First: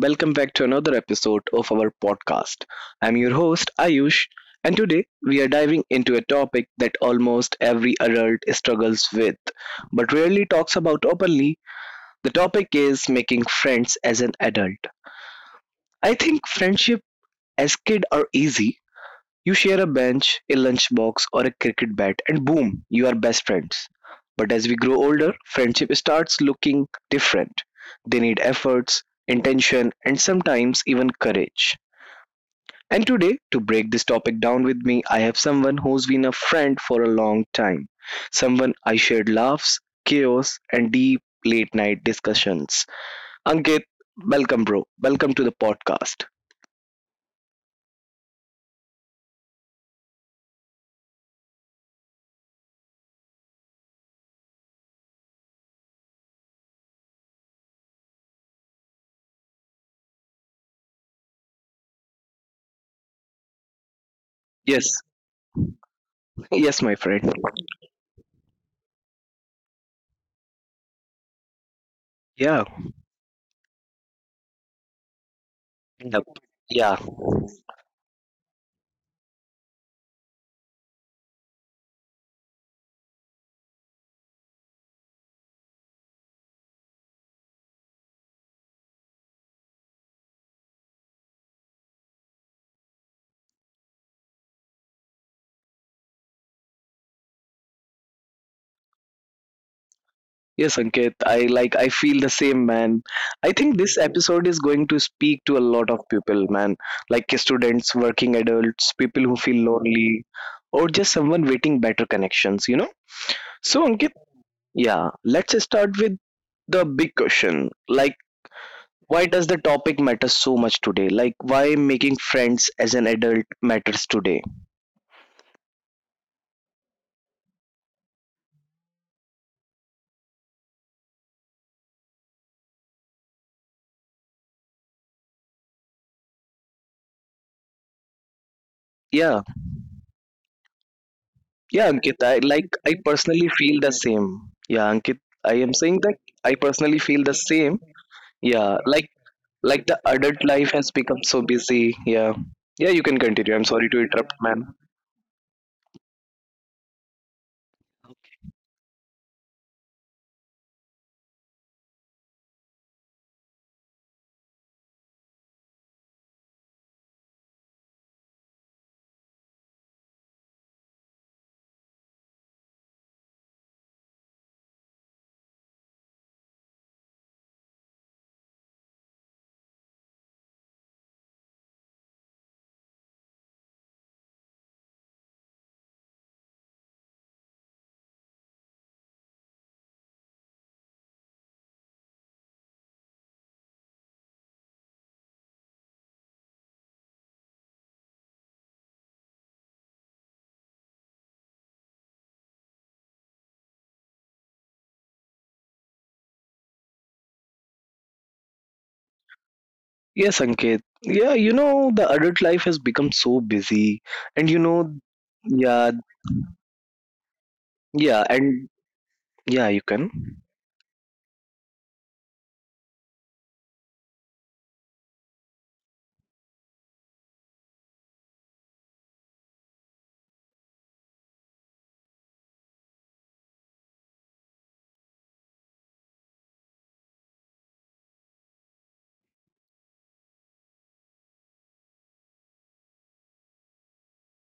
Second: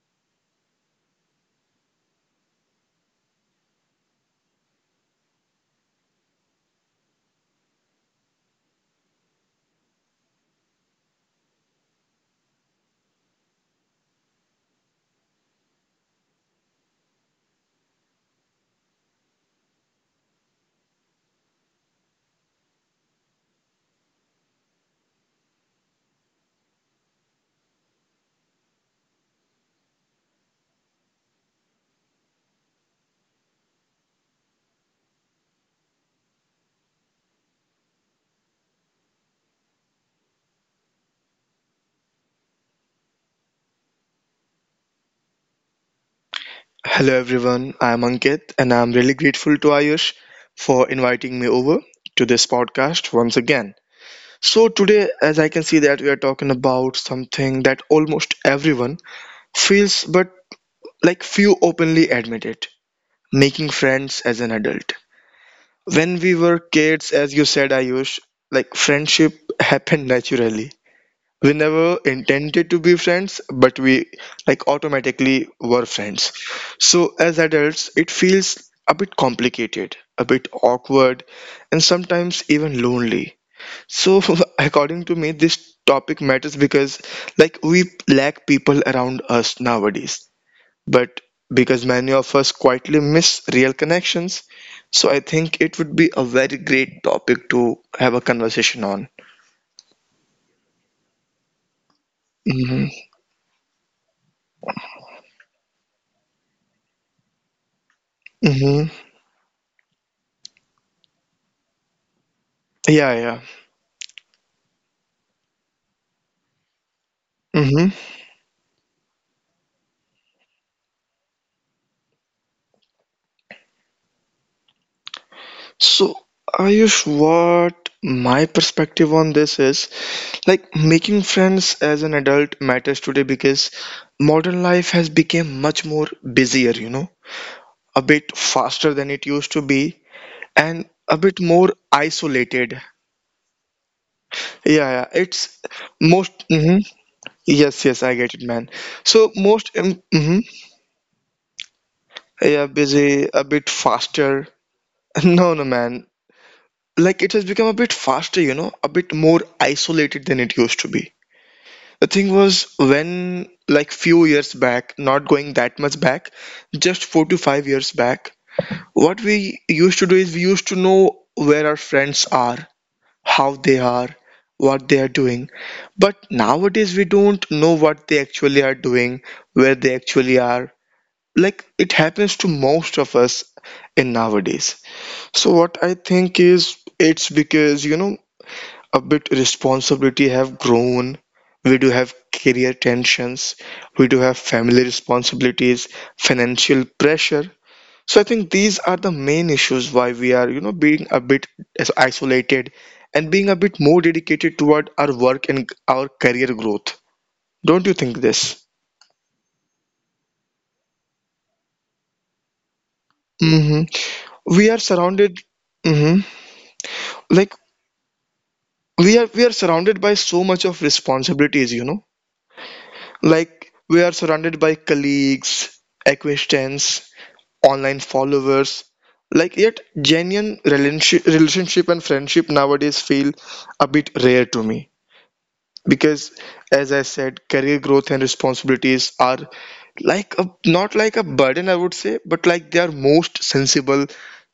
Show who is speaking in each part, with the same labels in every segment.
Speaker 1: welcome back to another episode of our podcast. I'm your host, Ayush, and today we are diving into a topic that almost every adult struggles with but rarely talks about openly. The topic is making friends as an adult. I think friendship as kid are easy you share a bench, a lunchbox, or a cricket bat, and boom, you are best friends. But as we grow older, friendship starts looking different. They need efforts, intention, and sometimes even courage. And today, to break this topic down with me, I have someone who's been a friend for a long time. Someone I shared laughs, chaos, and deep late night discussions. Ankit, welcome, bro. Welcome to the podcast.
Speaker 2: Hello everyone, I'm Ankit and I'm really grateful to Ayush for inviting me over to this podcast once again. So today, as I can see that we are talking about something that almost everyone feels but, like, few openly admit it: making friends as an adult.
Speaker 1: Yes,
Speaker 2: When we were kids, as
Speaker 1: yes,
Speaker 2: you
Speaker 1: my
Speaker 2: said,
Speaker 1: friend.
Speaker 2: Ayush, like, friendship happened naturally. We never intended to be
Speaker 1: Yeah,
Speaker 2: friends, but we like automatically were friends. So as
Speaker 1: yeah,
Speaker 2: adults it feels a bit complicated, a bit awkward, and sometimes even lonely. So according to me, this topic matters because, like, we lack people around us nowadays, but because many of us quietly miss real connections. So I think it would be a very great topic to have a conversation on.
Speaker 1: yes, Ankit, I feel the
Speaker 2: Hmm.
Speaker 1: same, man. I think this episode is going to speak to a lot of people, man. Like students, working
Speaker 2: Hmm.
Speaker 1: adults, people who feel lonely, or just someone waiting better connections,
Speaker 2: Yeah, yeah.
Speaker 1: So Ankit, yeah, let's start with the big
Speaker 2: Hmm.
Speaker 1: question. Like why does the topic matter so much today? Like why making friends as an adult matters today?
Speaker 2: So, Ayush, what my perspective on this is, like, making friends as an adult matters today because modern life has become much more busier, you know, a bit faster than it used
Speaker 1: Yeah.
Speaker 2: to be, and a bit more
Speaker 1: Yeah, Ankit, I
Speaker 2: isolated.
Speaker 1: like I personally feel the same.
Speaker 2: Yeah,
Speaker 1: Yeah,
Speaker 2: yeah,
Speaker 1: Ankit,
Speaker 2: it's
Speaker 1: I am saying that
Speaker 2: most.
Speaker 1: I
Speaker 2: Hmm.
Speaker 1: personally feel the
Speaker 2: Yes,
Speaker 1: same,
Speaker 2: yes, I get it, man.
Speaker 1: yeah, like
Speaker 2: So most,
Speaker 1: like the
Speaker 2: mm-hmm,
Speaker 1: adult life has become so busy, yeah.
Speaker 2: yeah,
Speaker 1: Yeah, you
Speaker 2: busy,
Speaker 1: can
Speaker 2: a bit
Speaker 1: continue. I'm sorry to
Speaker 2: faster.
Speaker 1: interrupt, ma'am.
Speaker 2: No, no, man. Like, it has become a bit faster, you know, a bit more isolated than it used to be. The thing was, when, like, few years back, not going that much back, just 4 to 5 years back, what we used to do is we used to know where our friends are, how they are, what they are doing. But nowadays we don't know what they actually are doing, where they actually are. Like it happens to most of us in nowadays. So what I think is, it's because, you know, a bit responsibility have grown, we do have career tensions, we do have family responsibilities, financial pressure. So I think these are the main issues why we are, you know, being a bit as isolated and being a bit more dedicated toward our work and our career growth. Don't you think this?
Speaker 1: Yes, Ankit. Yeah, you know, the adult life has become so
Speaker 2: Hmm.
Speaker 1: busy. And you
Speaker 2: We are
Speaker 1: know,
Speaker 2: surrounded.
Speaker 1: yeah,
Speaker 2: Hmm. Like,
Speaker 1: yeah, and
Speaker 2: we are
Speaker 1: yeah, you
Speaker 2: surrounded
Speaker 1: can.
Speaker 2: by so much of responsibilities, you know. Like, we are surrounded by colleagues, acquaintances, online followers. Like, yet genuine relationship and friendship nowadays feel a bit rare to me. Because, as I said, career growth and responsibilities are like a, not like a burden, I would say, but like they are most sensible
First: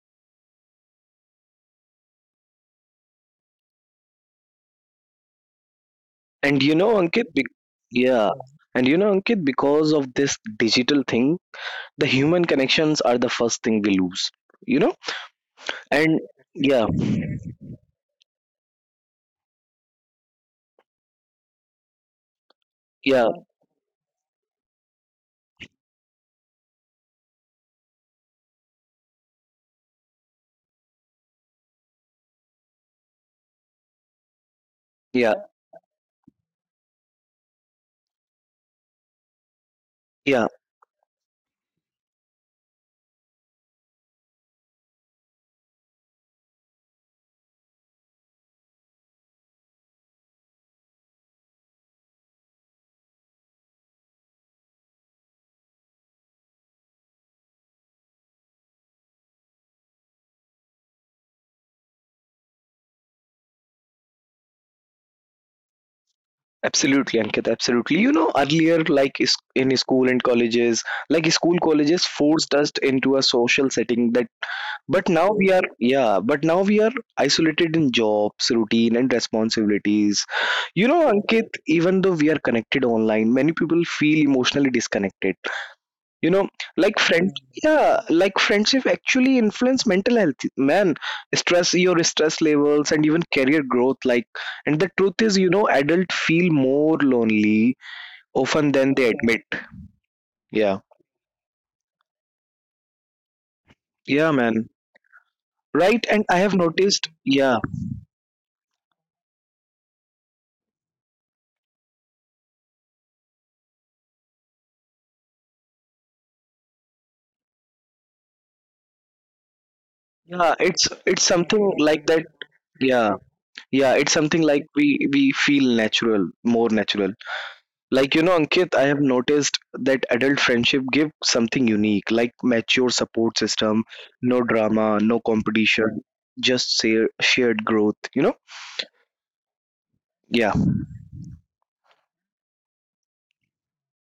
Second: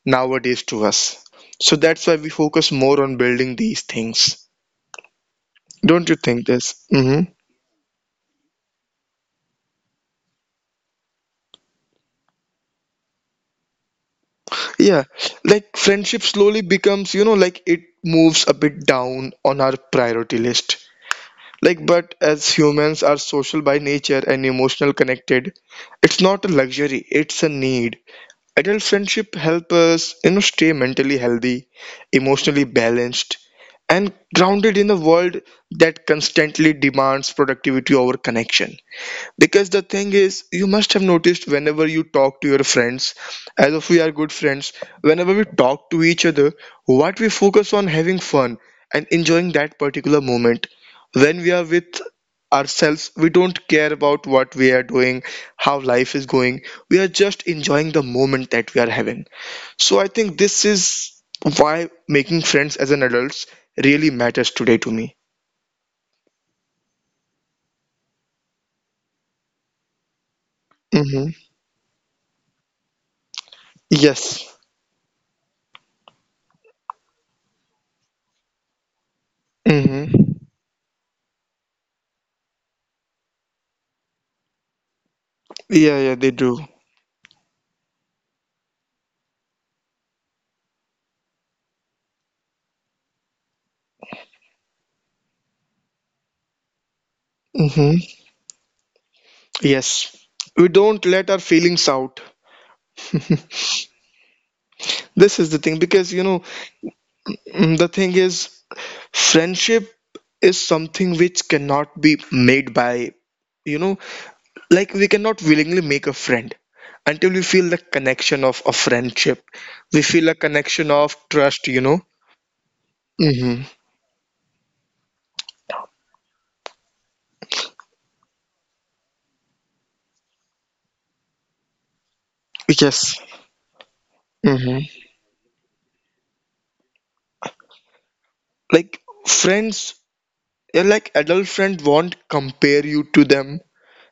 Speaker 2: nowadays to us. So that's why we focus more on building these things. Don't you think
Speaker 1: And you
Speaker 2: this?
Speaker 1: know, Ankit,
Speaker 2: Mm-hmm.
Speaker 1: yeah. And you know, Ankit, because of this digital thing, the human connections are the first thing we lose, you know?
Speaker 2: Yeah, like
Speaker 1: And
Speaker 2: friendship slowly
Speaker 1: yeah,
Speaker 2: becomes, you know, like it moves a bit down on our priority list. Like, but as humans are
Speaker 1: yeah,
Speaker 2: social by nature and emotional connected, it's not a luxury, it's a need. Adult friendship help us, you know, stay mentally healthy, emotionally balanced, and grounded in a
Speaker 1: yeah,
Speaker 2: world that constantly demands productivity over connection. Because the thing is,
Speaker 1: yeah.
Speaker 2: you must have noticed whenever you talk to your friends, as if we are good friends, whenever we talk to each other, what we focus on, having fun and enjoying that particular moment. When we are with ourselves, we don't care about what we are doing, how life is going. We are just enjoying the moment that we are having. So I think this is why making friends as an adult really matters today to me.
Speaker 1: Absolutely, Ankit. Absolutely. You know, earlier, like in school and colleges,
Speaker 2: Mm-hmm.
Speaker 1: like school colleges forced us into a social setting that,
Speaker 2: Yes.
Speaker 1: but now we are, yeah, but now we are isolated in jobs, routine, and responsibilities.
Speaker 2: Mm-hmm.
Speaker 1: You know, Ankit, even though we are connected online, many people feel emotionally disconnected,
Speaker 2: Yeah, yeah, they
Speaker 1: you know,
Speaker 2: do.
Speaker 1: like friend. Yeah. Yeah, like friendship actually influence mental health, man. Stress, your stress levels, and even career growth, like, and the truth is, you know, adults feel more lonely
Speaker 2: Hmm.
Speaker 1: often than they, yeah, admit.
Speaker 2: Yes. We
Speaker 1: Yeah,
Speaker 2: don't let our feelings out.
Speaker 1: yeah, man.
Speaker 2: This is the thing,
Speaker 1: Right,
Speaker 2: because, you
Speaker 1: and I
Speaker 2: know,
Speaker 1: have noticed, yeah,
Speaker 2: the thing is, friendship is something which cannot be made by, you know, like, we cannot willingly make a friend until we feel the connection of a friendship. We feel a
Speaker 1: yeah,
Speaker 2: connection
Speaker 1: it's
Speaker 2: of
Speaker 1: it's something
Speaker 2: trust, you know.
Speaker 1: like that, yeah,
Speaker 2: Mm-hmm.
Speaker 1: yeah, it's something like we feel natural, more natural. Like you know, Ankit, I have noticed that adult friendship give something unique, like mature
Speaker 2: Yes.
Speaker 1: support system, no drama,
Speaker 2: Mm-hmm.
Speaker 1: no competition, just share, shared growth.
Speaker 2: Like friends,
Speaker 1: Yeah,
Speaker 2: yeah, like, adult friend won't compare you to them.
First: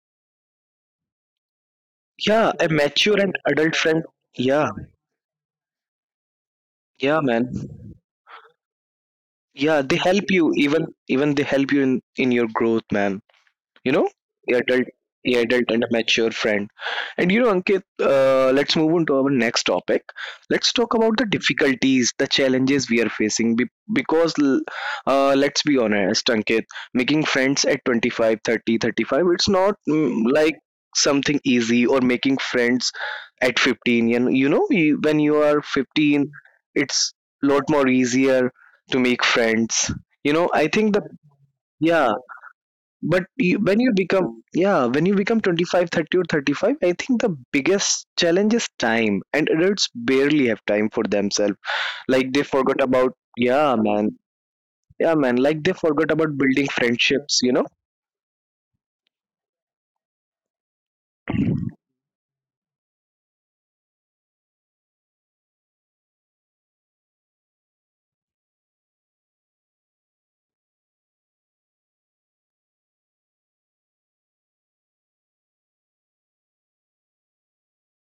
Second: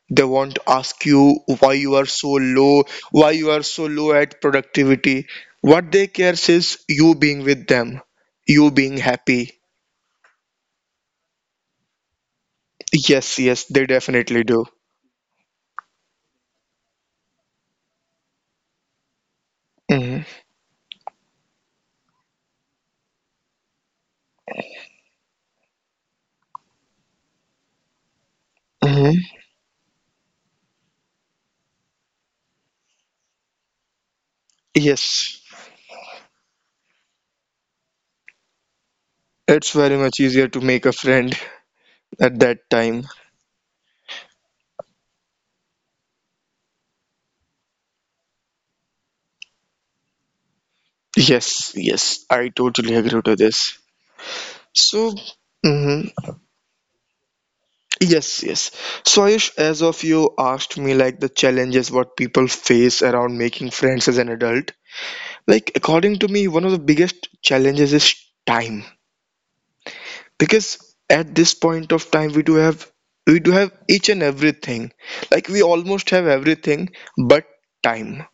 Speaker 2: They want to ask you why you are so
Speaker 1: yeah. A
Speaker 2: low,
Speaker 1: mature
Speaker 2: why
Speaker 1: and
Speaker 2: you are
Speaker 1: adult
Speaker 2: so low
Speaker 1: friend.
Speaker 2: at
Speaker 1: Yeah,
Speaker 2: productivity. What they care is you
Speaker 1: yeah,
Speaker 2: being
Speaker 1: man.
Speaker 2: with them, you being happy.
Speaker 1: Yeah, they help you, even they help you in your growth,
Speaker 2: Yes,
Speaker 1: man.
Speaker 2: yes, they
Speaker 1: You know,
Speaker 2: definitely do.
Speaker 1: the adult, the adult and a mature friend. And you know, Ankit, let's move on to our next
Speaker 2: Hmm.
Speaker 1: topic. Let's talk about the difficulties, the challenges we are facing, because l- let's be honest, Ankit. Making friends at 25,
Speaker 2: Hmm.
Speaker 1: 30, 35, it's not, like something easy, or making friends at 15, and you know you,
Speaker 2: Yes,
Speaker 1: when you are 15, it's lot more easier to make
Speaker 2: it's very much
Speaker 1: friends.
Speaker 2: easier to
Speaker 1: You
Speaker 2: make
Speaker 1: know,
Speaker 2: a
Speaker 1: I think
Speaker 2: friend
Speaker 1: the,
Speaker 2: at
Speaker 1: yeah,
Speaker 2: that time.
Speaker 1: but you, when you become, yeah, when you become 25, 30, or 35, I think the biggest challenge is time, and adults barely have time for
Speaker 2: Yes,
Speaker 1: themselves.
Speaker 2: yes, I
Speaker 1: Like they
Speaker 2: totally
Speaker 1: forgot
Speaker 2: agree to
Speaker 1: about,
Speaker 2: this.
Speaker 1: yeah, man,
Speaker 2: So,
Speaker 1: yeah, man, like
Speaker 2: hmm,
Speaker 1: they forgot about building friendships, you know.
Speaker 2: yes, yes. So, Ayush, as of you asked me, like, the challenges what people face around making friends as an adult. Like, according to me, one of the biggest challenges is time. Because at this point of time, we do have each and everything. Like, we almost have everything but time.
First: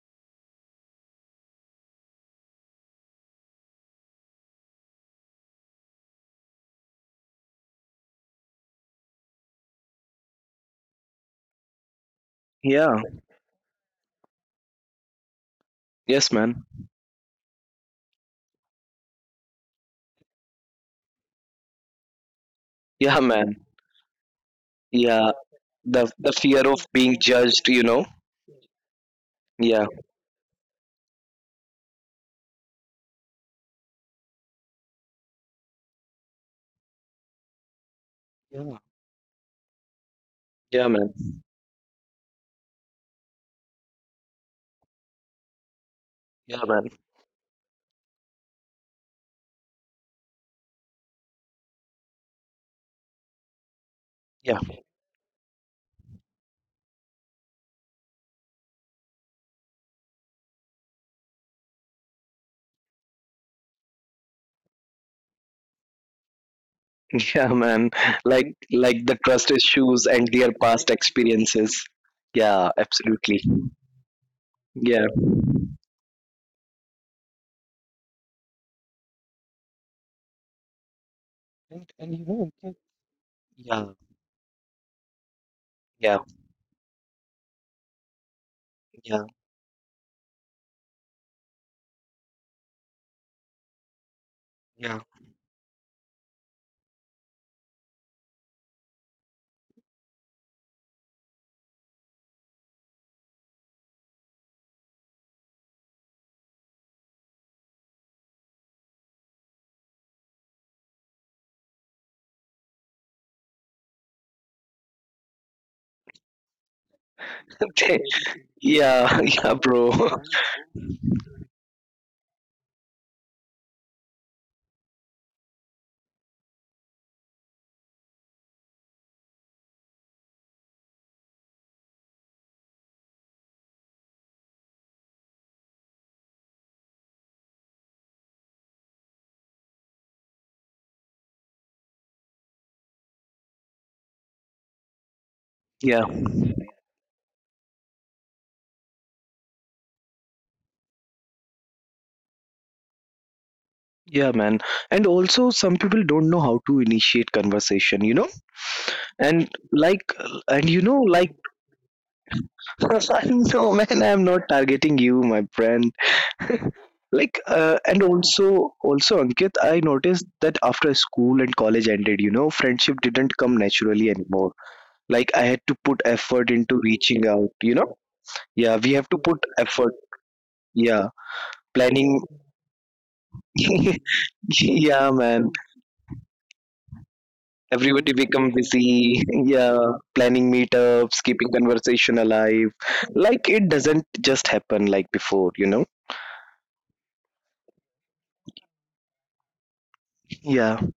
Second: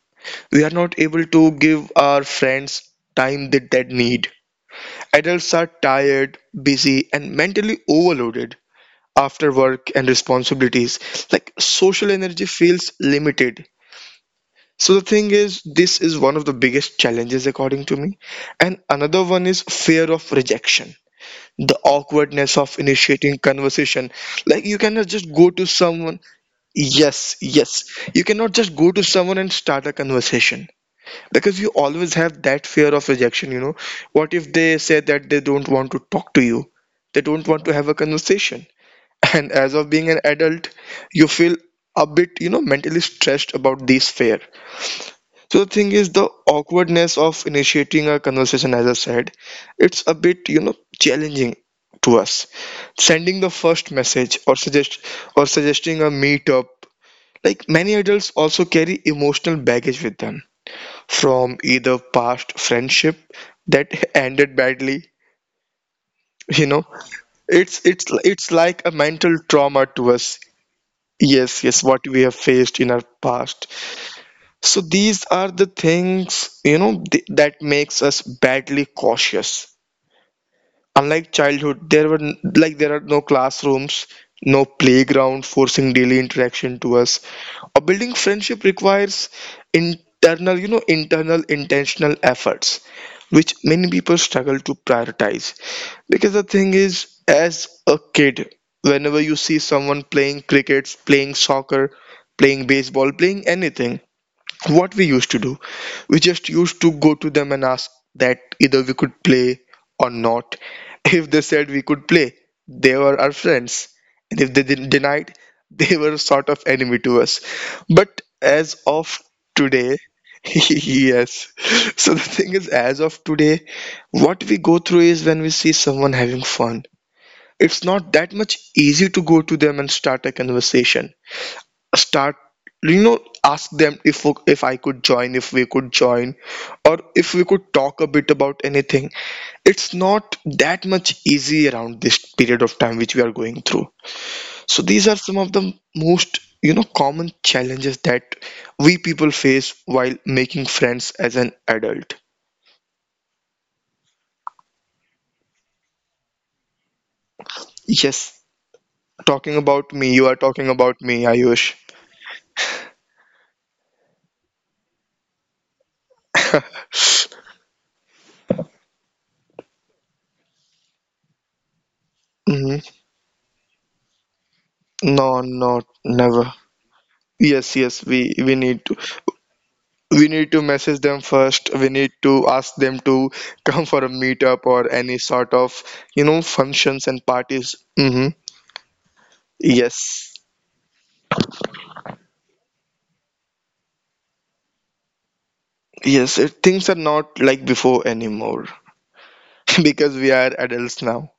Speaker 2: We are not able to give our friends time that they need. Adults are tired, busy, and mentally overloaded after work and responsibilities. Like, social energy feels
Speaker 1: Yeah,
Speaker 2: limited. So the thing is, this is
Speaker 1: yes,
Speaker 2: one
Speaker 1: man,
Speaker 2: of the biggest challenges according to me. And another one is fear of rejection, the awkwardness of
Speaker 1: yeah,
Speaker 2: initiating
Speaker 1: man,
Speaker 2: conversation. Like, you cannot
Speaker 1: yeah,
Speaker 2: just go to
Speaker 1: the
Speaker 2: someone.
Speaker 1: fear of being
Speaker 2: Yes,
Speaker 1: judged, you
Speaker 2: yes.
Speaker 1: know.
Speaker 2: You cannot just go to someone and
Speaker 1: Yeah,
Speaker 2: start a conversation. Because you always have that fear of rejection, you know. What if they say that they don't want to talk to you? They don't want to have a conversation.
Speaker 1: yeah,
Speaker 2: And as of being an adult,
Speaker 1: yeah, man,
Speaker 2: you feel a bit, you know, mentally stressed about this fear. So the thing is, the
Speaker 1: yeah, man,
Speaker 2: awkwardness of initiating a conversation, as I said, it's a bit, you know, challenging to us. Sending the first message or
Speaker 1: yeah,
Speaker 2: suggesting a meetup, like, many adults also carry emotional baggage with them from either past friendship that ended badly, you know.
Speaker 1: yeah,
Speaker 2: It's it's
Speaker 1: man,
Speaker 2: it's like
Speaker 1: like
Speaker 2: a
Speaker 1: like
Speaker 2: mental
Speaker 1: the trust
Speaker 2: trauma to
Speaker 1: issues
Speaker 2: us.
Speaker 1: and their past
Speaker 2: Yes, yes, what
Speaker 1: experiences.
Speaker 2: we have faced in our
Speaker 1: Yeah,
Speaker 2: past.
Speaker 1: absolutely,
Speaker 2: So these
Speaker 1: yeah.
Speaker 2: are the things, you know, that makes us badly cautious. Unlike childhood,
Speaker 1: And you
Speaker 2: like,
Speaker 1: know,
Speaker 2: there
Speaker 1: you
Speaker 2: are no
Speaker 1: can,
Speaker 2: classrooms,
Speaker 1: yeah,
Speaker 2: no playground forcing daily
Speaker 1: yeah,
Speaker 2: interaction to us. A building friendship requires
Speaker 1: yeah,
Speaker 2: internal, you know, internal intentional efforts, which many people struggle to prioritize.
Speaker 1: yeah,
Speaker 2: Because the thing is, as a kid, whenever you see someone playing cricket, playing soccer, playing baseball, playing anything, what we used to do, we just used to go to them and ask that either we could play or not. If they said we could play, they were our friends. And if they didn't denied, they were sort of enemy to us. But as of today.
Speaker 1: yeah, yeah, bro.
Speaker 2: Yes. So the thing is, as of today, what we go through is, when we see someone having fun, it's not that much easy to go to them and start a conversation, start, you know, ask them if I could join, if we could join, or if we could talk a bit about anything. It's not that much easy around this period of time which we are going through. So these are some of the most,
Speaker 1: yeah,
Speaker 2: you know,
Speaker 1: yeah,
Speaker 2: common challenges that we people face while making friends as an adult.
Speaker 1: yeah, man. And also, some people don't know how to initiate
Speaker 2: Yes,
Speaker 1: conversation,
Speaker 2: talking about
Speaker 1: And
Speaker 2: me, you are talking
Speaker 1: like,
Speaker 2: about me,
Speaker 1: and you
Speaker 2: Ayush.
Speaker 1: know, like, I know, man, I'm not targeting you, my friend. Like, and also, also, Ankit, I noticed that after school and
Speaker 2: Mhm.
Speaker 1: college ended, you know, friendship didn't come naturally
Speaker 2: No,
Speaker 1: anymore.
Speaker 2: no.
Speaker 1: Like I
Speaker 2: Never.
Speaker 1: had to put effort
Speaker 2: Yes,
Speaker 1: into
Speaker 2: yes,
Speaker 1: reaching
Speaker 2: we,
Speaker 1: out,
Speaker 2: we
Speaker 1: you know.
Speaker 2: need to
Speaker 1: Yeah, we have to put
Speaker 2: we need to
Speaker 1: effort,
Speaker 2: message them first,
Speaker 1: yeah,
Speaker 2: we need to ask
Speaker 1: planning.
Speaker 2: them to come for a meetup or any sort
Speaker 1: Yeah,
Speaker 2: of,
Speaker 1: man,
Speaker 2: you know, functions and parties. Hmm.
Speaker 1: everybody become busy. Yeah,
Speaker 2: Yes,
Speaker 1: planning meetups, keeping conversation alive, like it doesn't just happen like before, you know.
Speaker 2: yes, it, things are not like before anymore. Because we are adults
Speaker 1: Yeah,
Speaker 2: now.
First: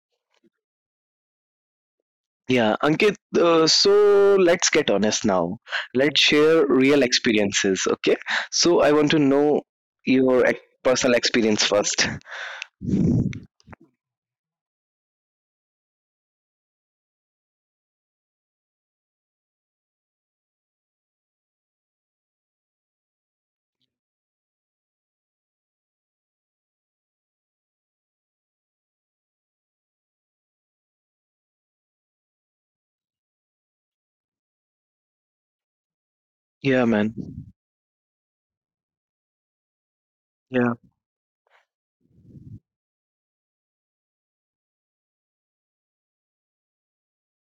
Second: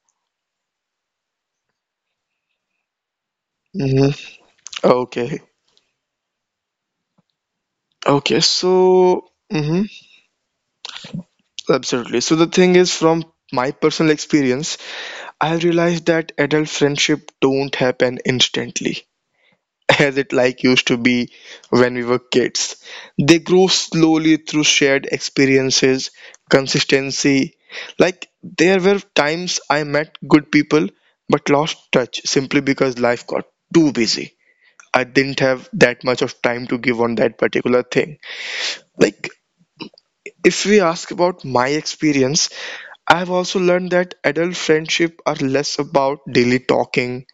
Speaker 1: yeah, Ankit, so
Speaker 2: Hmm.
Speaker 1: let's get honest
Speaker 2: Okay.
Speaker 1: now. Let's share real experiences. Okay,
Speaker 2: Okay,
Speaker 1: so I want to
Speaker 2: so.
Speaker 1: know
Speaker 2: Hmm.
Speaker 1: your personal experience first.
Speaker 2: Absolutely. So the thing is, from my personal experience, I have realized that adult friendship don't happen instantly as it, like, used to be when we were kids. They grew slowly through shared experiences, consistency. Like, there were times I met good people but lost touch simply because life got too busy. I didn't have that much of
Speaker 1: Yeah,
Speaker 2: time to
Speaker 1: man,
Speaker 2: give on that particular thing. Like,
Speaker 1: yeah,
Speaker 2: if we ask about my experience, I've also learned that adult friendship are less about daily talking.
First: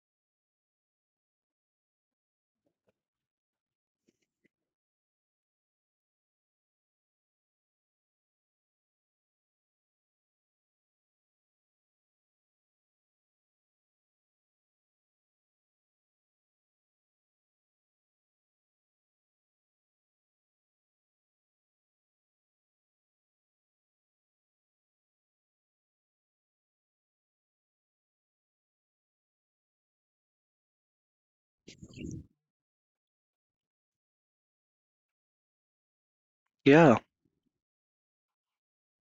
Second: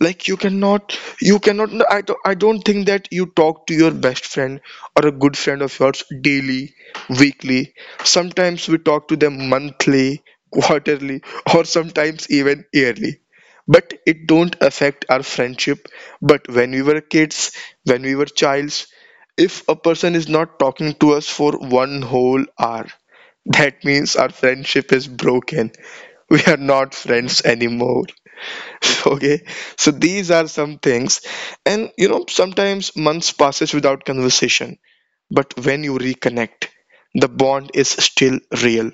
Speaker 2: Like, you cannot no, I I don't think that you talk to your best friend or a good friend of yours daily, weekly. Sometimes we talk to them monthly, quarterly, or sometimes even yearly, but it don't affect our friendship. But when we were kids, when we were childs, if a person is not talking to us for one whole hour, that means our friendship is broken, we are not friends anymore. Okay. So these are some things. And you know, sometimes months passes without conversation, but when you reconnect,
Speaker 1: yeah,
Speaker 2: the bond is still real,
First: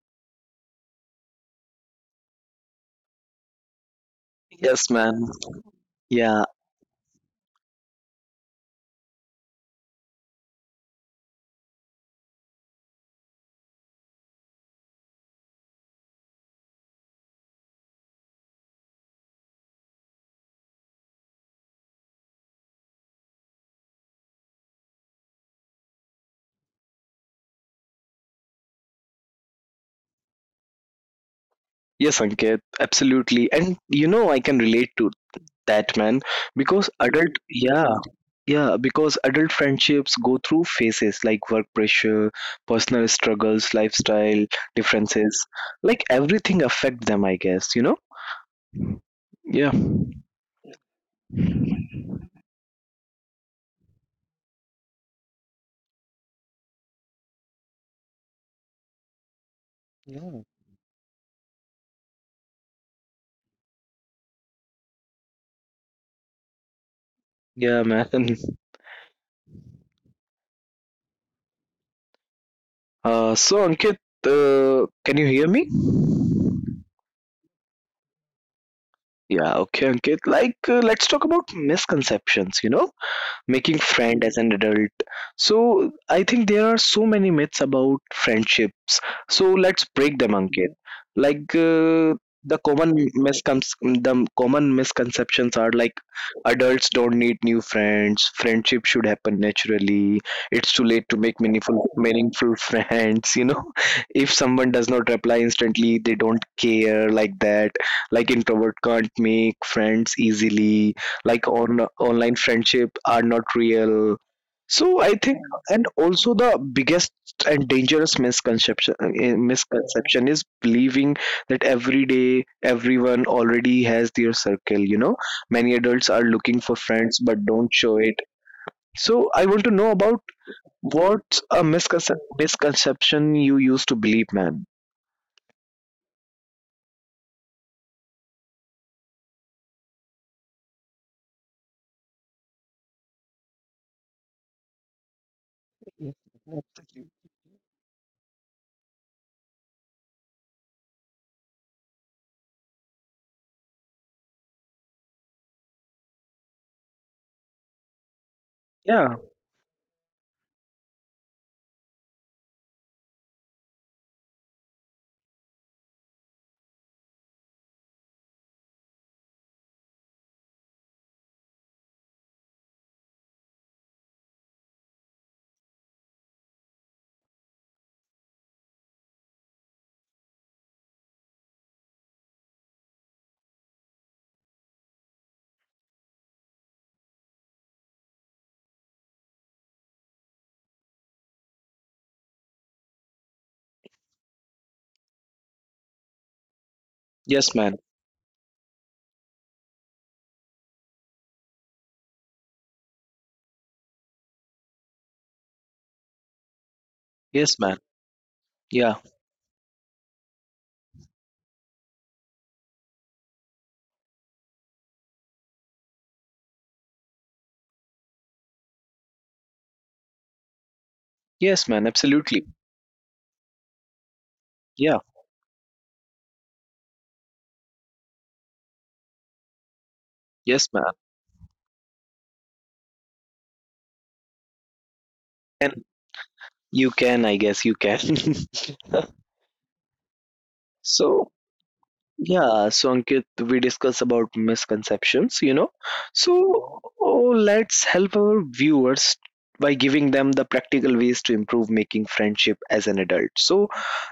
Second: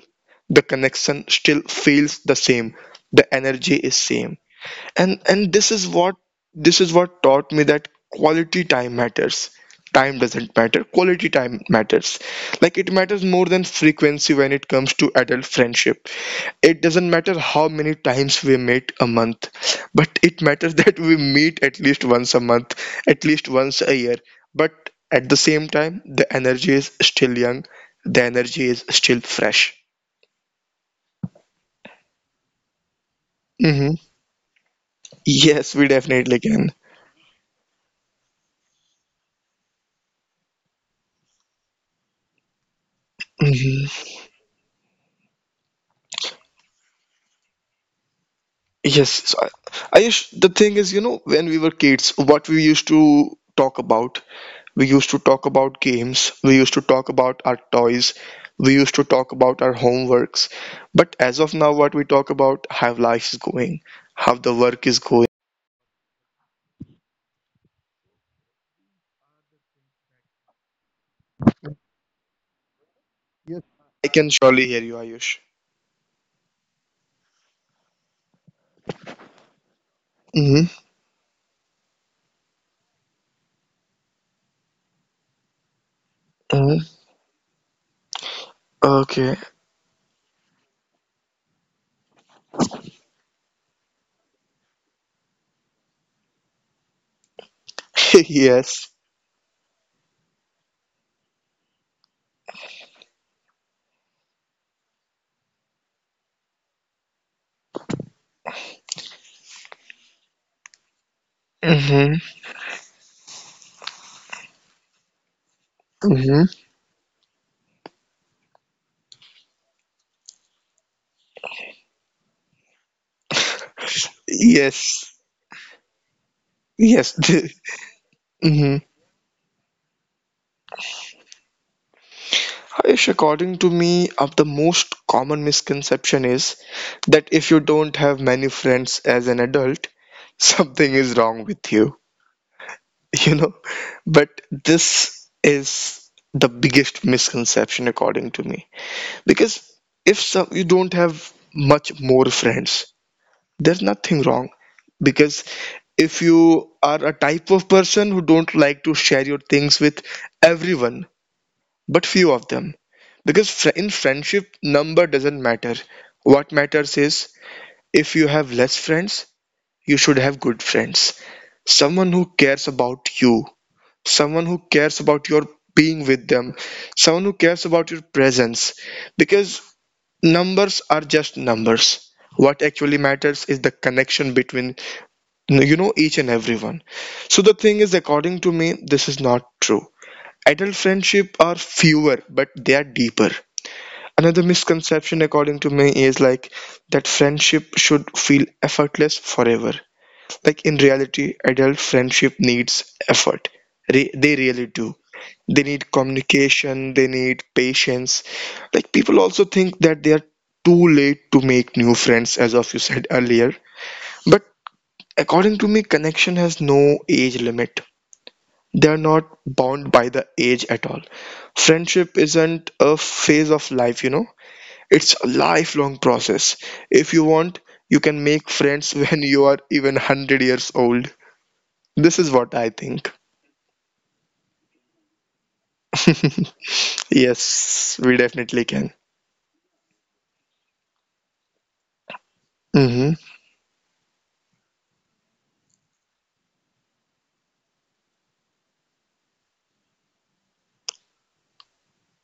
Speaker 2: the connection still feels the same, the energy is same.
Speaker 1: yes, man.
Speaker 2: And this is what
Speaker 1: Yeah,
Speaker 2: this is what taught me that quality time matters. Time doesn't matter, quality time matters. Like, it matters more than frequency when it comes to adult friendship. It doesn't matter how many times we meet a month, but it matters that we meet at least once a month, at least once a year. But at the same time, the energy is still young, the energy is still fresh.
Speaker 1: yes, Ankit, absolutely. And you
Speaker 2: Hmm.
Speaker 1: know, I can relate to that,
Speaker 2: Yes, we
Speaker 1: man,
Speaker 2: definitely
Speaker 1: because
Speaker 2: can.
Speaker 1: adult, yeah, right. Yeah, because adult friendships go through phases like work pressure, personal struggles,
Speaker 2: Mm-hmm.
Speaker 1: lifestyle differences, like everything affect them, I guess, you know?
Speaker 2: Yes, so
Speaker 1: Yeah,
Speaker 2: Ayush, the thing is, you know, when we were kids, what we used to talk about, we used to talk about games, we used to talk about our toys, we used to talk about our
Speaker 1: yeah,
Speaker 2: homeworks. But as of now, what we talk about, how life is going, how the work is going.
Speaker 1: yeah, man. So Ankit,
Speaker 2: Yes, I can
Speaker 1: can you
Speaker 2: surely
Speaker 1: hear
Speaker 2: hear
Speaker 1: me?
Speaker 2: you, Ayush.
Speaker 1: Yeah, okay, Ankit. Like, let's talk about
Speaker 2: Mm-hmm.
Speaker 1: misconceptions, Making friend as an adult, so I think there are so many myths about
Speaker 2: Mm-hmm.
Speaker 1: friendships, so let's break them, Ankit.
Speaker 2: Okay.
Speaker 1: Like, the common miscons- the common misconceptions are like, adults don't need new friends, friendship should happen naturally, it's too
Speaker 2: Yes.
Speaker 1: late to make meaningful friends, you know. If someone does not reply instantly, they don't care, like that. Like introvert can't make friends easily, like on online friendship are not
Speaker 2: Mm-hmm.
Speaker 1: real. So I think, and also the biggest and
Speaker 2: Mm-hmm.
Speaker 1: dangerous misconception, misconception is believing that every day everyone already has their circle, you know. Many adults are looking for
Speaker 2: Yes.
Speaker 1: friends but don't show it.
Speaker 2: Yes.
Speaker 1: So I want to know about
Speaker 2: Mm-hmm.
Speaker 1: what's a misconception you used to believe, man.
Speaker 2: Aish, according to me, of the most common misconception is that if you don't have many friends as an adult, something is wrong with you, you know?
Speaker 1: Yes,
Speaker 2: But
Speaker 1: absolutely.
Speaker 2: this is the biggest misconception according to me. Because if some, you don't have much more friends, there's nothing wrong. Because if you are a
Speaker 1: Yeah.
Speaker 2: type of person who don't like to share your things with everyone, but few of them, because in friendship, number doesn't matter. What matters is if you have less friends, you should have good friends. Someone who cares about you, someone who cares about your being with them, someone who cares about your presence. Because numbers are just numbers. What actually matters is the connection between each and everyone. So the thing is, according to me, this is not true. Adult friendship are fewer, but they are deeper. Another misconception according to
Speaker 1: Yes,
Speaker 2: me
Speaker 1: man.
Speaker 2: is like that friendship should feel effortless forever. Like in reality, adult friendship needs effort. They really do. They
Speaker 1: Yes,
Speaker 2: need
Speaker 1: man.
Speaker 2: communication, they
Speaker 1: Yeah.
Speaker 2: need patience. Like people also think that they are too late to make new friends as of you said earlier. But according to me, connection has no age limit. They are not
Speaker 1: Yes,
Speaker 2: bound
Speaker 1: man.
Speaker 2: by the
Speaker 1: Absolutely.
Speaker 2: age at all. Friendship isn't a
Speaker 1: Yeah.
Speaker 2: phase of life, you know. It's a lifelong process. If you want, you can make
Speaker 1: Yes,
Speaker 2: friends
Speaker 1: man.
Speaker 2: when you are even 100 years old. This is what I think.
Speaker 1: And you can, I guess you can.
Speaker 2: Yes, we definitely can.
Speaker 1: So, yeah, so Ankit, we discuss about
Speaker 2: Mm-hmm.
Speaker 1: misconceptions, you know. So, oh, let's help our viewers by giving them the practical ways to improve making friendship as an adult. So,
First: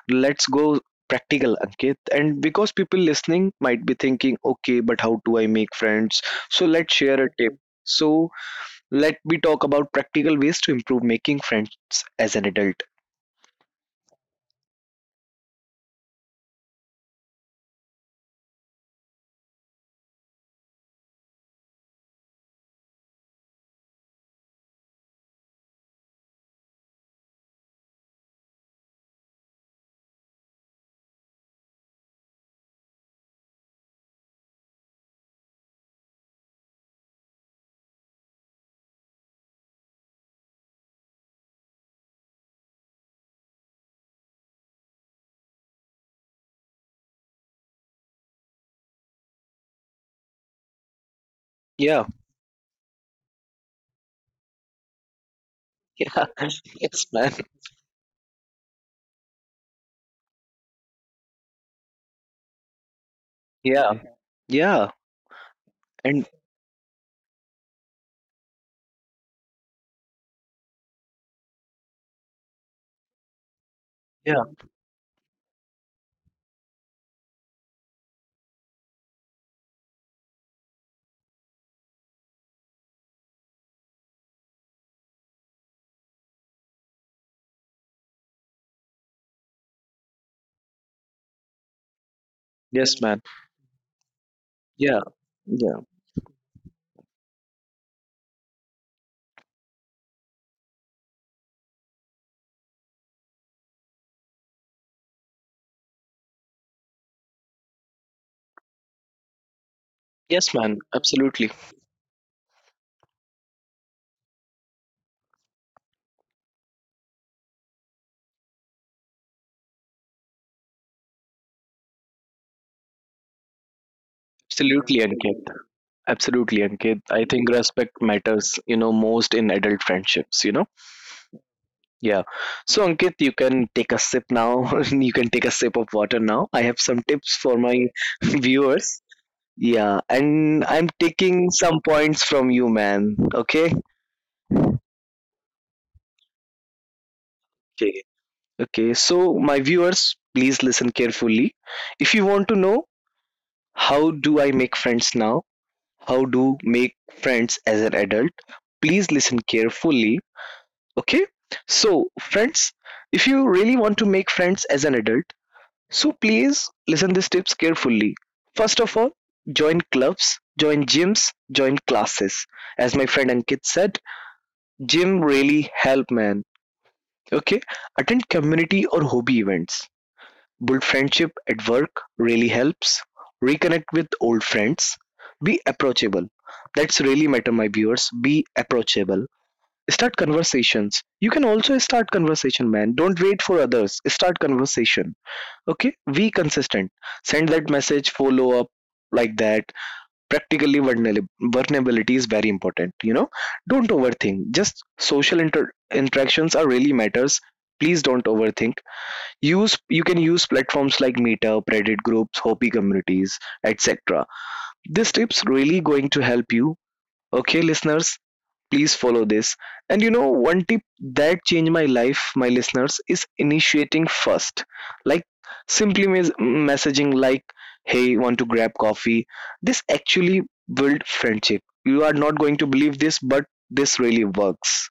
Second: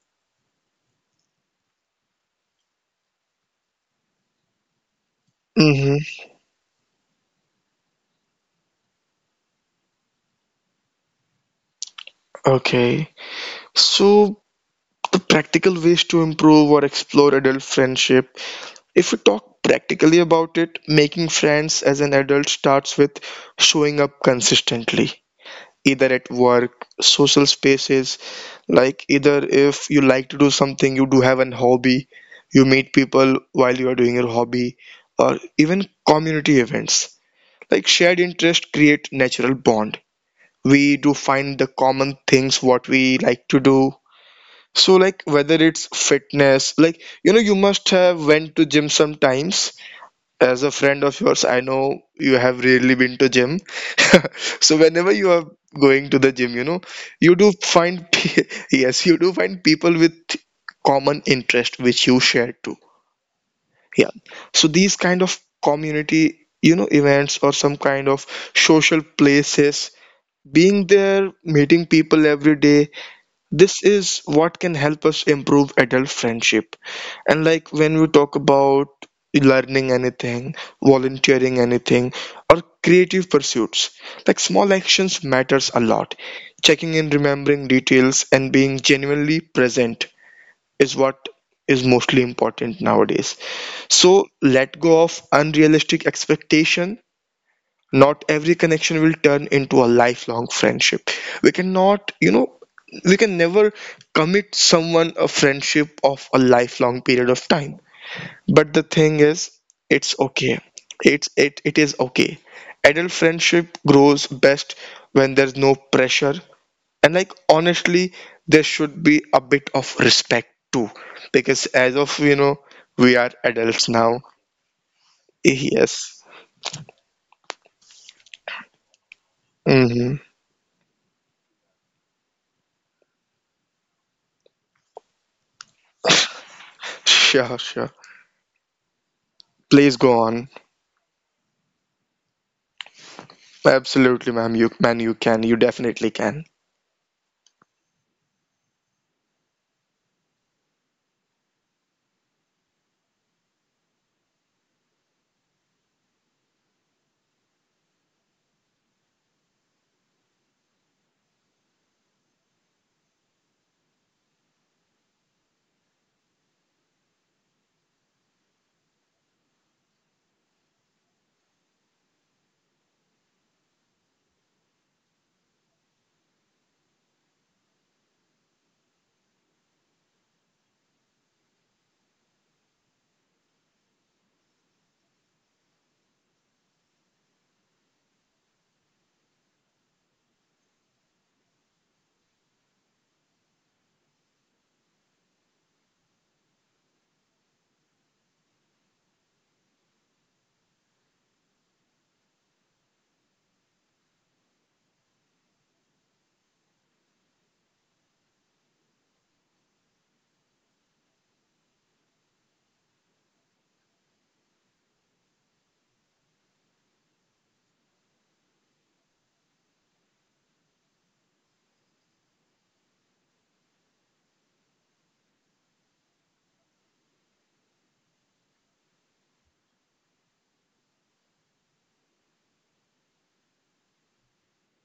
Speaker 1: let's go practical, Ankit. And because people listening might be thinking, okay, but how do I make friends?
Speaker 2: Mm-hmm.
Speaker 1: So, let's share a tip. So, let me talk about practical ways to improve making friends as an adult.
Speaker 2: Okay. So, the practical ways to improve or explore adult friendship. If we talk practically about it, making friends as an adult starts with showing up consistently, either at work, social spaces. Like either if you like to do something, you do have an hobby, you meet people while you are doing your hobby, or even community events. Like shared interest create natural bond. We do find the common things what we like to do. So like whether it's fitness, you must have went to gym sometimes. As a friend of yours, I know
Speaker 1: Yeah,
Speaker 2: you have rarely been to gym. So whenever you are going to
Speaker 1: yeah,
Speaker 2: the gym.
Speaker 1: yes, man.
Speaker 2: You do find yes, you do find people with common interest which you share too.
Speaker 1: Yeah,
Speaker 2: Yeah, so
Speaker 1: yeah,
Speaker 2: these kind of
Speaker 1: and
Speaker 2: community, events or some kind of social places, being there, meeting people every day, this is
Speaker 1: yeah,
Speaker 2: what can help us improve adult friendship. And like when we talk about learning anything, volunteering anything, or creative pursuits, like small actions matters a lot. Checking in, remembering details, and being genuinely present is what is mostly important
Speaker 1: yes, man.
Speaker 2: nowadays. So let
Speaker 1: Yeah,
Speaker 2: go of
Speaker 1: yeah,
Speaker 2: unrealistic expectation. Not every connection will turn into a lifelong friendship. We cannot, we can never commit someone a friendship of a lifelong period of time. But the thing is, it's
Speaker 1: yes,
Speaker 2: okay.
Speaker 1: man.
Speaker 2: it's
Speaker 1: Absolutely,
Speaker 2: it, it is okay. Adult friendship grows best when there's no pressure. And like honestly, there should be a bit of respect too, because as of you know, we are adults now.
Speaker 1: absolutely, Ankit.
Speaker 2: Yes.
Speaker 1: Absolutely, Ankit. I think respect matters, you know, most in adult
Speaker 2: Hmm.
Speaker 1: friendships, you know. Yeah. So, Ankit, you can take a sip now. You can take a sip of water now. I have some tips
Speaker 2: Sure,
Speaker 1: for
Speaker 2: sure.
Speaker 1: my viewers.
Speaker 2: Please
Speaker 1: Yeah,
Speaker 2: go on.
Speaker 1: and I'm taking some points from you, man. Okay.
Speaker 2: Absolutely, ma'am. You man, you can. You definitely can.
Speaker 1: Okay. Okay. So, my viewers, please listen carefully. If you want to know, how do I make friends now? How do make friends as an adult? Please listen carefully, okay? So, friends, if you really want to make friends as an adult, so please listen these tips carefully. First of all, join clubs, join gyms, join classes. As my friend Ankit said, gym really help, man. Okay, attend community or hobby events, build friendship at work really helps. Reconnect with old friends. Be approachable. That's really matter, my viewers. Be approachable. Start conversations. You can also start conversation, man. Don't wait for others. Start conversation. Okay? Be consistent. Send that message, follow up like that. Practically vulnerability is very important. You know, don't overthink. Just social interactions are really matters. Please don't overthink. Use, you can use platforms like Meetup, Reddit groups, Hopi communities, etc. This tip's really going to help you. Okay, listeners, please follow this. And you know, one tip that changed my life, my listeners, is initiating first. Like simply messaging like, hey, want to grab coffee? This actually build friendship. You are not going to believe this, but this really works.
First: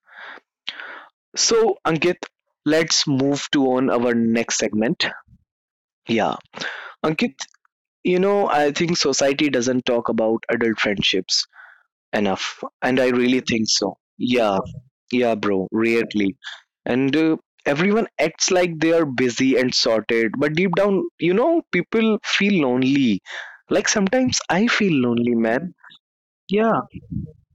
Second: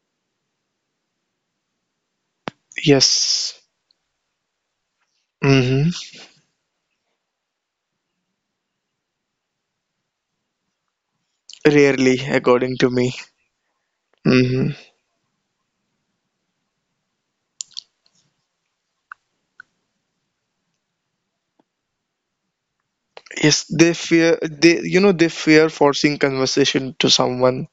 Speaker 1: So Ankit, let's move
Speaker 2: Yes.
Speaker 1: to on our next segment.
Speaker 2: Mm-hmm.
Speaker 1: Yeah, Ankit, you know, I think society doesn't talk about adult friendships
Speaker 2: Rarely, according
Speaker 1: enough,
Speaker 2: to me.
Speaker 1: and I really think so.
Speaker 2: Mm-hmm.
Speaker 1: Yeah, yeah, bro, rarely. And everyone acts like they are busy and sorted, but deep down, you know, people feel lonely.
Speaker 2: Yes, they
Speaker 1: Like
Speaker 2: fear.
Speaker 1: sometimes I
Speaker 2: You know,
Speaker 1: feel
Speaker 2: they
Speaker 1: lonely,
Speaker 2: fear
Speaker 1: man.
Speaker 2: forcing
Speaker 1: Yeah.
Speaker 2: conversation to someone.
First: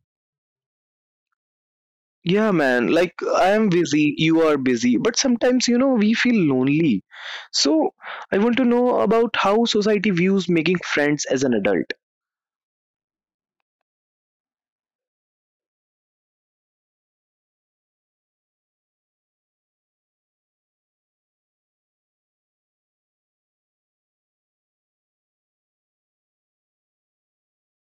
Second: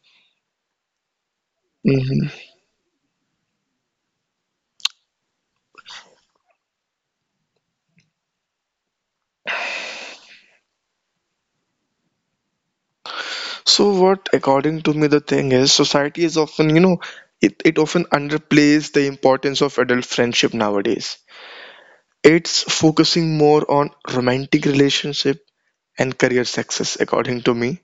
Speaker 2: Mm-hmm.
Speaker 1: Yeah, man. Like, I am busy, you are busy, but sometimes, you know, we feel lonely. So, I want to know about how society views making friends as an adult.
Speaker 2: So what, according to me, the thing is, society is often, you know, it often underplays the importance of adult friendship nowadays. It's focusing more on romantic relationship and career success, according to me.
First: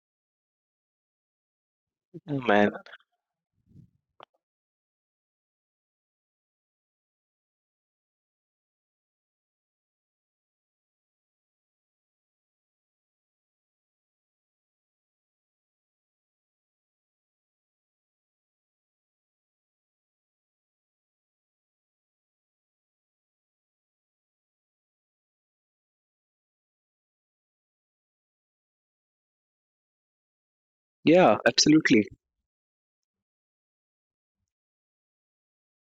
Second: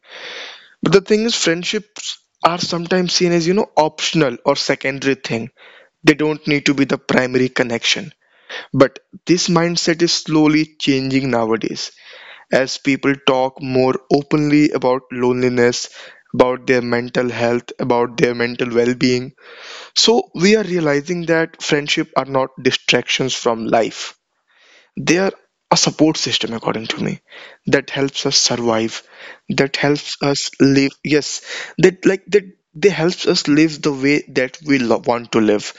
Speaker 2: But the thing is, friendships
Speaker 1: Yeah,
Speaker 2: are
Speaker 1: man.
Speaker 2: sometimes seen as, you know, optional or secondary thing. They don't need to be the primary connection. But this mindset is slowly changing nowadays, as people talk more openly about loneliness, about their mental health, about their mental well being. So we are realizing that friendship are not distractions from life. They are a support system according to me, that helps us survive, that helps us live.
Speaker 1: Yeah,
Speaker 2: Yes,
Speaker 1: absolutely.
Speaker 2: that like that, they helps us live the way that we want to live.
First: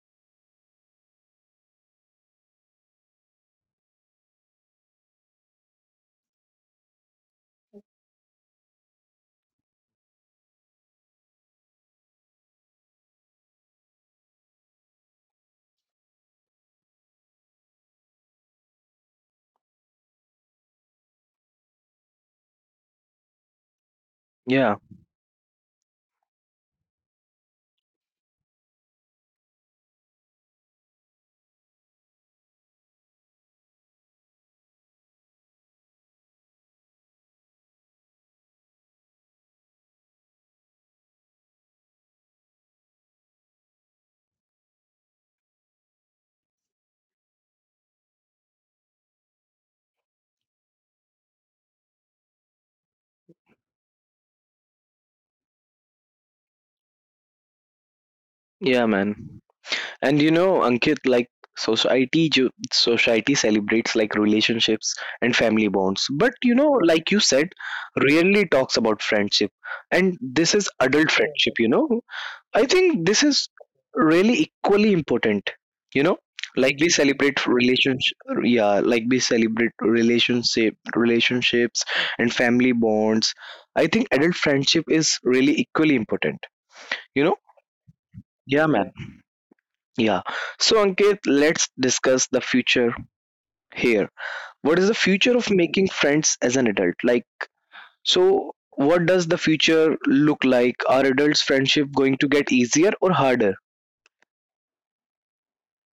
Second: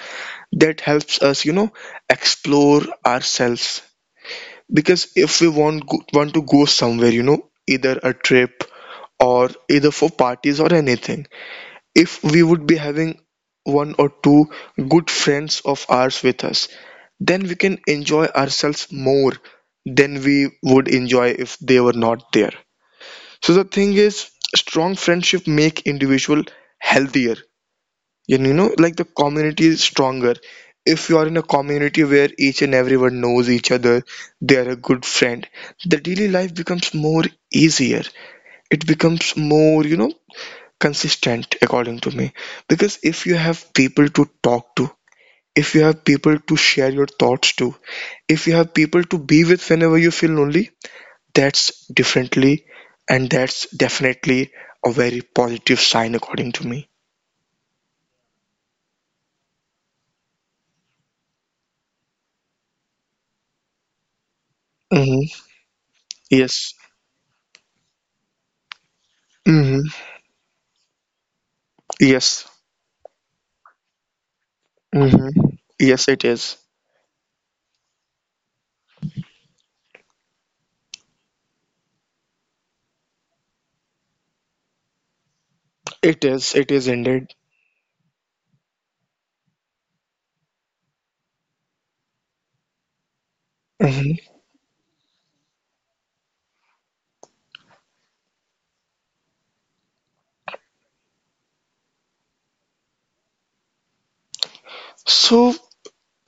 Speaker 2: That helps us, you know, explore ourselves. Because if we want to go somewhere, you know, either a trip or either for parties or anything, if we would be having one or two good friends of ours with us, then we can enjoy ourselves more than we would enjoy if they were not there. So the thing is,
Speaker 1: Yeah,
Speaker 2: strong friendship make individual healthier. You know, like the community is stronger. If you are in a community where each and everyone knows each other, they are a good friend, the daily life becomes more easier. It becomes more, you know, consistent according to me. Because if you have people to talk to, if you have people to share your thoughts to, if you have people to be with whenever you feel lonely, that's differently, and that's definitely a very positive sign according to me.
Speaker 1: yeah, man. And you know, Ankit, like society, society celebrates like relationships and
Speaker 2: Hmm.
Speaker 1: family bonds, but you know,
Speaker 2: Yes.
Speaker 1: like you said, rarely talks about friendship.
Speaker 2: Hmm.
Speaker 1: And this is adult friendship. You know, I
Speaker 2: Yes.
Speaker 1: think this is really equally important.
Speaker 2: Hmm.
Speaker 1: You know,
Speaker 2: Yes, it
Speaker 1: like
Speaker 2: is.
Speaker 1: we celebrate relationship, yeah, like we celebrate relationship, relationships and family bonds. I think adult friendship is really equally important.
Speaker 2: It is indeed.
Speaker 1: You know, yeah, man. Yeah. So, Ankit, let's discuss the future
Speaker 2: Hmm.
Speaker 1: here. What is the future of making friends as an adult? Like, so what does the future look like? Are adults' friendship going to get easier or harder?
Speaker 2: So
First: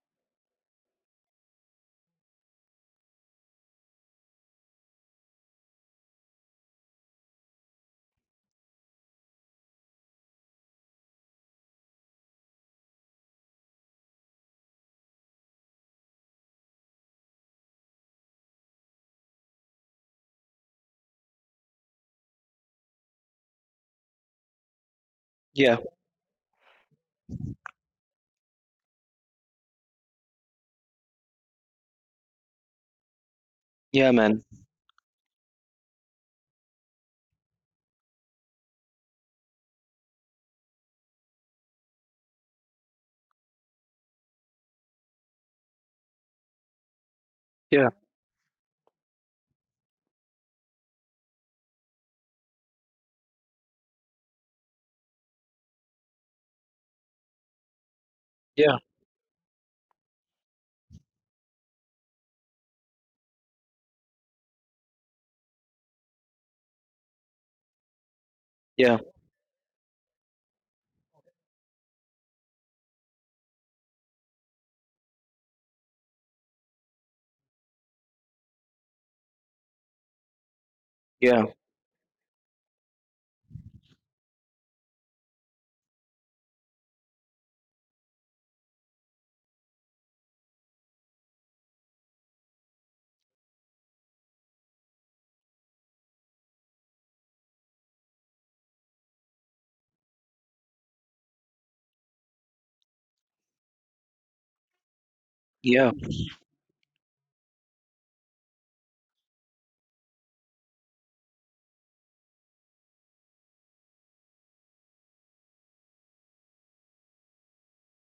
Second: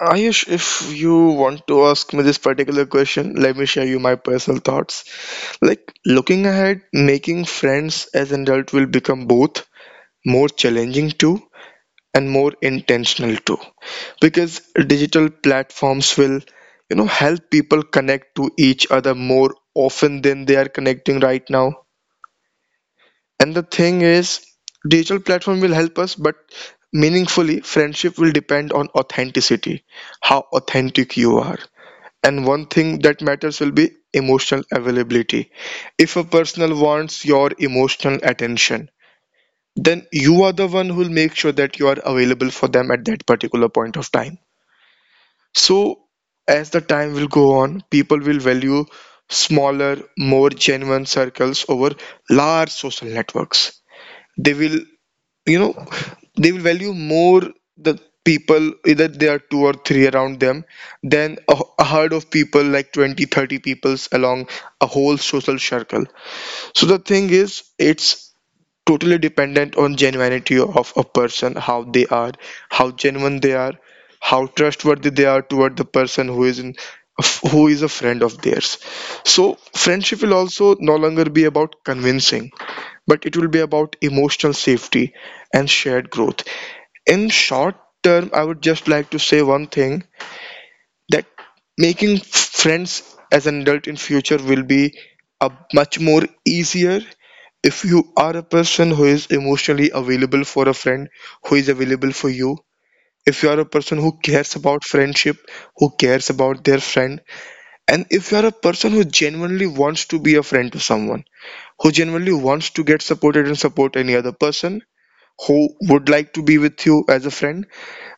Speaker 2: Ayush, if you want to ask me this particular question, let me share you my personal thoughts. Like looking ahead, making friends as an adult will become both more challenging too and more intentional too. Because digital platforms will, you know, help people connect to each other more often than they are connecting right now. And the thing is, digital platform will
Speaker 1: Yeah.
Speaker 2: help us, but meaningfully, friendship will depend on authenticity, how authentic you are. And one thing that matters will be
Speaker 1: Yeah, man.
Speaker 2: emotional availability. If a person wants your emotional attention, then you are the one who will make sure that you are available for them at that particular point of time. So, as the time will go
Speaker 1: Yeah.
Speaker 2: on, people will value smaller, more genuine circles over large social networks. They will, you know they will value more the
Speaker 1: Yeah.
Speaker 2: people, either there are two or three around them, than a herd of people like 20, 30 peoples along a whole social circle. So the thing is, it's
Speaker 1: Yeah.
Speaker 2: totally dependent on genuinity of a person, how they are, how genuine they are, how trustworthy they are toward the person who is a friend of theirs. So friendship will also no longer
Speaker 1: Yeah.
Speaker 2: be about convincing, but it will be about emotional safety and shared growth. In short term, I would just like to say one thing, that making friends as an adult in future will be a much more easier if you are a person who is emotionally available for a friend who is available for you, if you are a person who cares about friendship,
Speaker 1: Yeah.
Speaker 2: who cares about their friend, and if you are a person who genuinely wants to be a friend to someone, who genuinely wants to get supported and support any other person who would like to be with you as a friend,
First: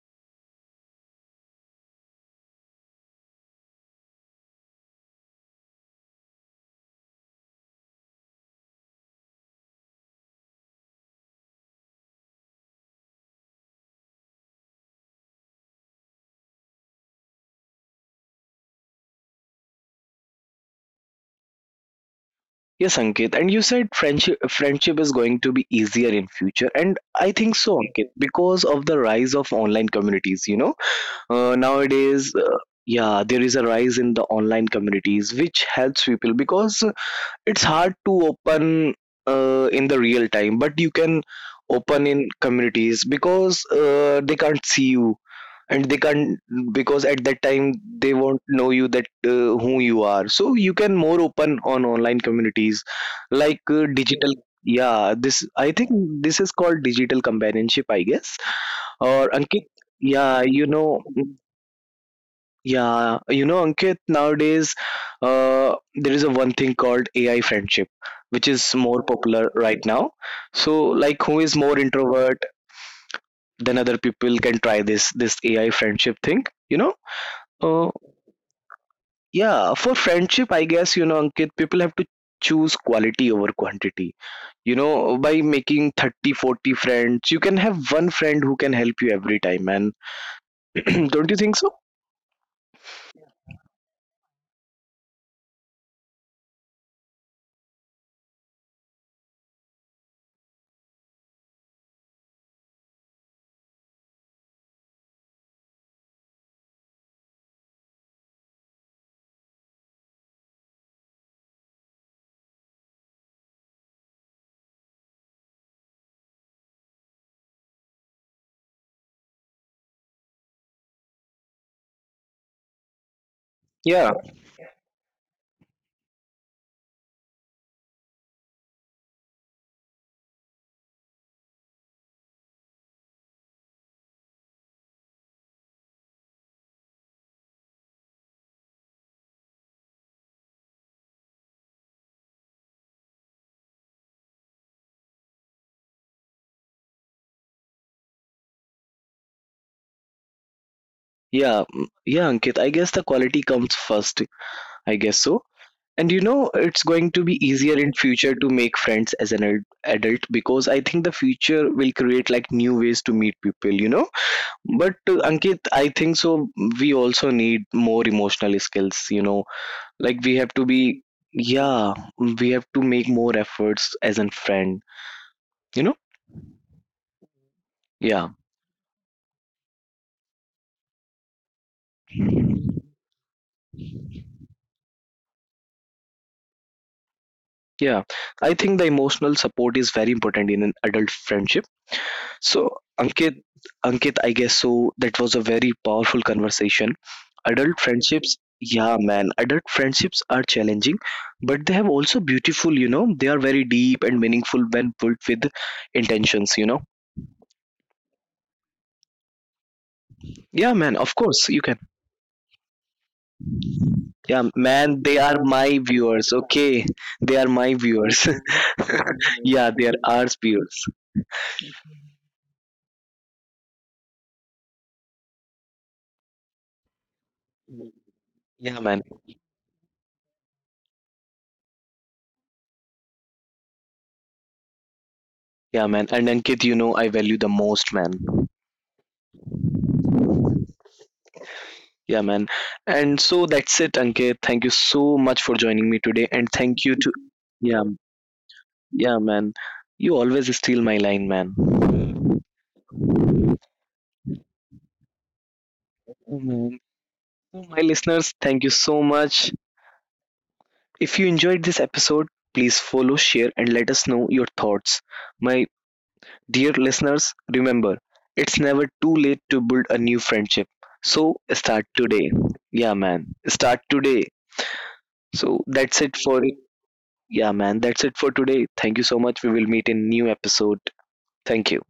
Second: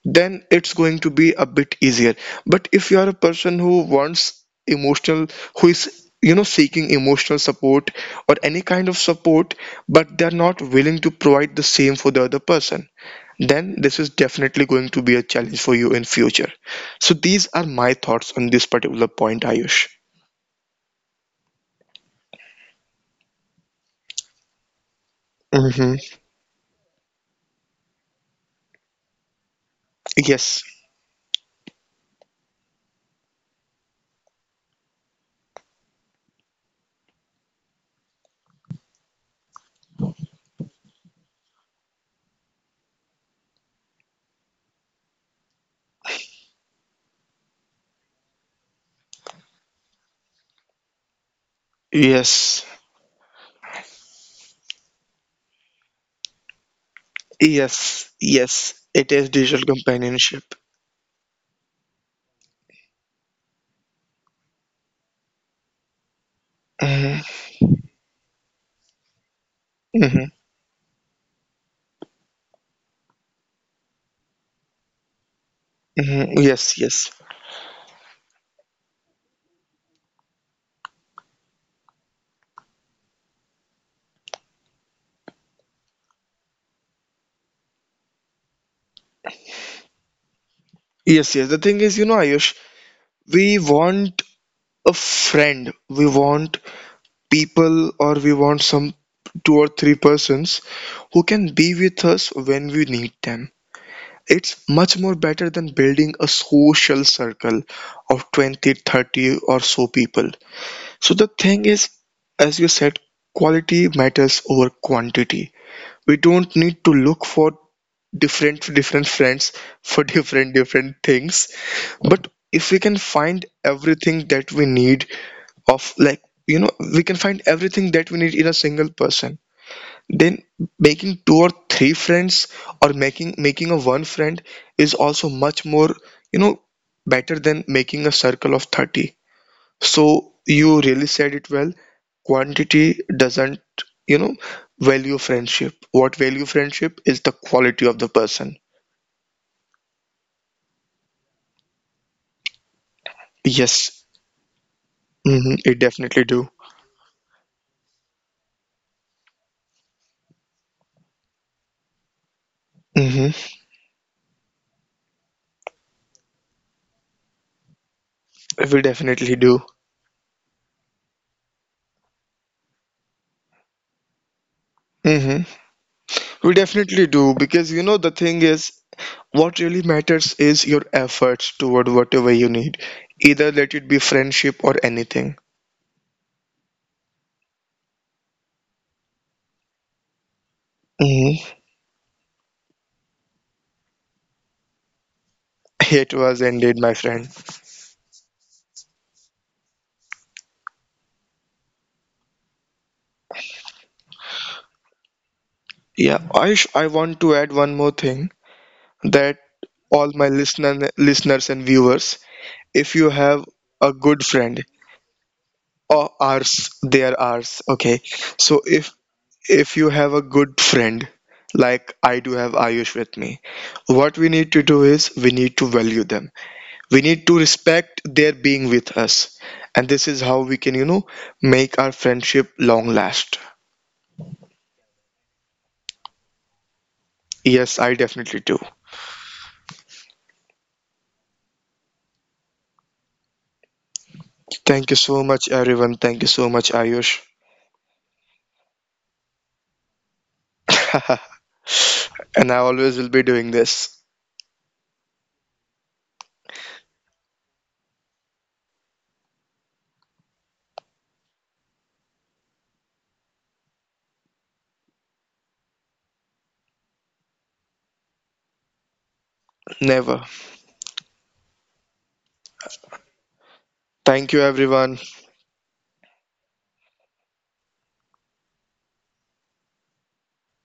Speaker 2: then it's going to be a bit easier. But if you are a person who wants emotional, who is, you know, seeking emotional support or any kind of support, but they're not willing to provide the same for the other person, then this is definitely going to be a challenge for you in future. So these are my thoughts on this particular point, Ayush.
Speaker 1: Yes, Ankit. And you said friendship is going to be easier
Speaker 2: Hmm.
Speaker 1: in future, and I think so, Ankit, because of the rise of online communities. You know,
Speaker 2: Yes.
Speaker 1: nowadays, yeah, there is a rise in the online communities which helps people, because it's hard to open in the real time, but you can open in communities because they can't see you, and they can't, because at that time, they won't know you that who you are, so you can more open on online
Speaker 2: Yes.
Speaker 1: communities. Like, digital, yeah, this I think, this is called digital companionship,
Speaker 2: Yes.
Speaker 1: I
Speaker 2: Yes,
Speaker 1: guess.
Speaker 2: it is
Speaker 1: Or
Speaker 2: digital
Speaker 1: Ankit,
Speaker 2: companionship.
Speaker 1: yeah, you know, yeah, you know, Ankit, nowadays there is a one
Speaker 2: Hmm.
Speaker 1: thing called AI friendship, which is more popular
Speaker 2: Hmm.
Speaker 1: right now. So, like, who is more introvert than other people can try this AI
Speaker 2: Hmm. Yes.
Speaker 1: friendship
Speaker 2: Yes.
Speaker 1: thing. You know, uh, yeah, for friendship, I guess you know, Ankit, people have to choose quality over quantity. You know, by making 30, 40 friends, you can have one friend who can help you every time, and
Speaker 2: Yes, yes. The thing
Speaker 1: don't you
Speaker 2: is, you
Speaker 1: think
Speaker 2: know,
Speaker 1: so?
Speaker 2: Ayush, we want a friend. We want people, or we want some two or three persons who can be with us when we need them. It's much more better than building a social circle of 20, 30, or so people. So the thing is, as you said, quality matters over quantity. We don't need to look for different different friends for different different things, but if we can find everything that we
Speaker 1: Yeah,
Speaker 2: need, of like, you know, we can find everything that we need in a single person, then making two or three friends, or making a one friend, is also much more, you know, better than making a circle of 30. So you really said it well. Quantity doesn't, you know, value friendship. What value friendship is the quality of the person.
Speaker 1: yeah, yeah, Ankit. I guess the quality
Speaker 2: Yes,
Speaker 1: comes first. I
Speaker 2: hmm,
Speaker 1: guess
Speaker 2: it
Speaker 1: so.
Speaker 2: definitely do.
Speaker 1: And you know, it's going to be easier in future to make friends as an adult, because I think the future will create like new
Speaker 2: Hmm.
Speaker 1: ways to meet people, you know. But Ankit, I think so. We also need more emotional
Speaker 2: We
Speaker 1: skills, you
Speaker 2: definitely
Speaker 1: know,
Speaker 2: do.
Speaker 1: like we have to be, yeah, we have to make more efforts as a friend,
Speaker 2: Hmm.
Speaker 1: you know.
Speaker 2: We definitely do, because you know the
Speaker 1: Yeah,
Speaker 2: thing is, what really matters is your efforts toward whatever you need. Either let it be friendship or anything.
Speaker 1: yeah. I think the emotional support is very important in an adult
Speaker 2: Hmm.
Speaker 1: friendship. So, Ankit, Ankit, I guess so. That was a very powerful
Speaker 2: It was indeed,
Speaker 1: conversation.
Speaker 2: my friend.
Speaker 1: Adult friendships, yeah, man. Adult friendships are challenging, but they have also beautiful. You know, they are very deep and meaningful when built with
Speaker 2: Yeah,
Speaker 1: intentions. You know,
Speaker 2: Ayush, I want to add one more thing, that all my
Speaker 1: yeah, man. Of course, you
Speaker 2: listeners
Speaker 1: can.
Speaker 2: and viewers, if you have a good
Speaker 1: Yeah,
Speaker 2: friend,
Speaker 1: man. They are my
Speaker 2: or
Speaker 1: viewers. Okay,
Speaker 2: ours, they
Speaker 1: they
Speaker 2: are
Speaker 1: are my
Speaker 2: ours. Okay,
Speaker 1: viewers.
Speaker 2: so
Speaker 1: yeah, they
Speaker 2: if
Speaker 1: are
Speaker 2: you
Speaker 1: our
Speaker 2: have a good
Speaker 1: viewers.
Speaker 2: friend like I do have Ayush with me, what we need to do is we need to value them. We need to respect their
Speaker 1: Yeah, man.
Speaker 2: being with us. And this is how we can, you know, make our friendship long last.
Speaker 1: Yeah, man. And Ankit, you know, I value the most, man.
Speaker 2: Yes, I definitely do.
Speaker 1: Yeah, man. And so that's it, Ankit. Thank you so much for
Speaker 2: Thank you
Speaker 1: joining
Speaker 2: so
Speaker 1: me
Speaker 2: much,
Speaker 1: today. And
Speaker 2: everyone.
Speaker 1: thank you
Speaker 2: Thank you
Speaker 1: to.
Speaker 2: so much,
Speaker 1: Yeah,
Speaker 2: Ayush.
Speaker 1: yeah, man. You always steal my line, man.
Speaker 2: And I always will be doing this.
Speaker 1: Oh, man. So, my listeners, thank you so much. If you enjoyed this episode, please follow, share, and let us know your thoughts. My dear listeners, remember, it's never too late to build a new friendship. So,
Speaker 2: Never.
Speaker 1: start today. Yeah, man. Start today.
Speaker 2: Thank
Speaker 1: So,
Speaker 2: you,
Speaker 1: that's it
Speaker 2: everyone.
Speaker 1: for, yeah, man, that's it for today. Thank you so much. We will meet in new episode. Thank you.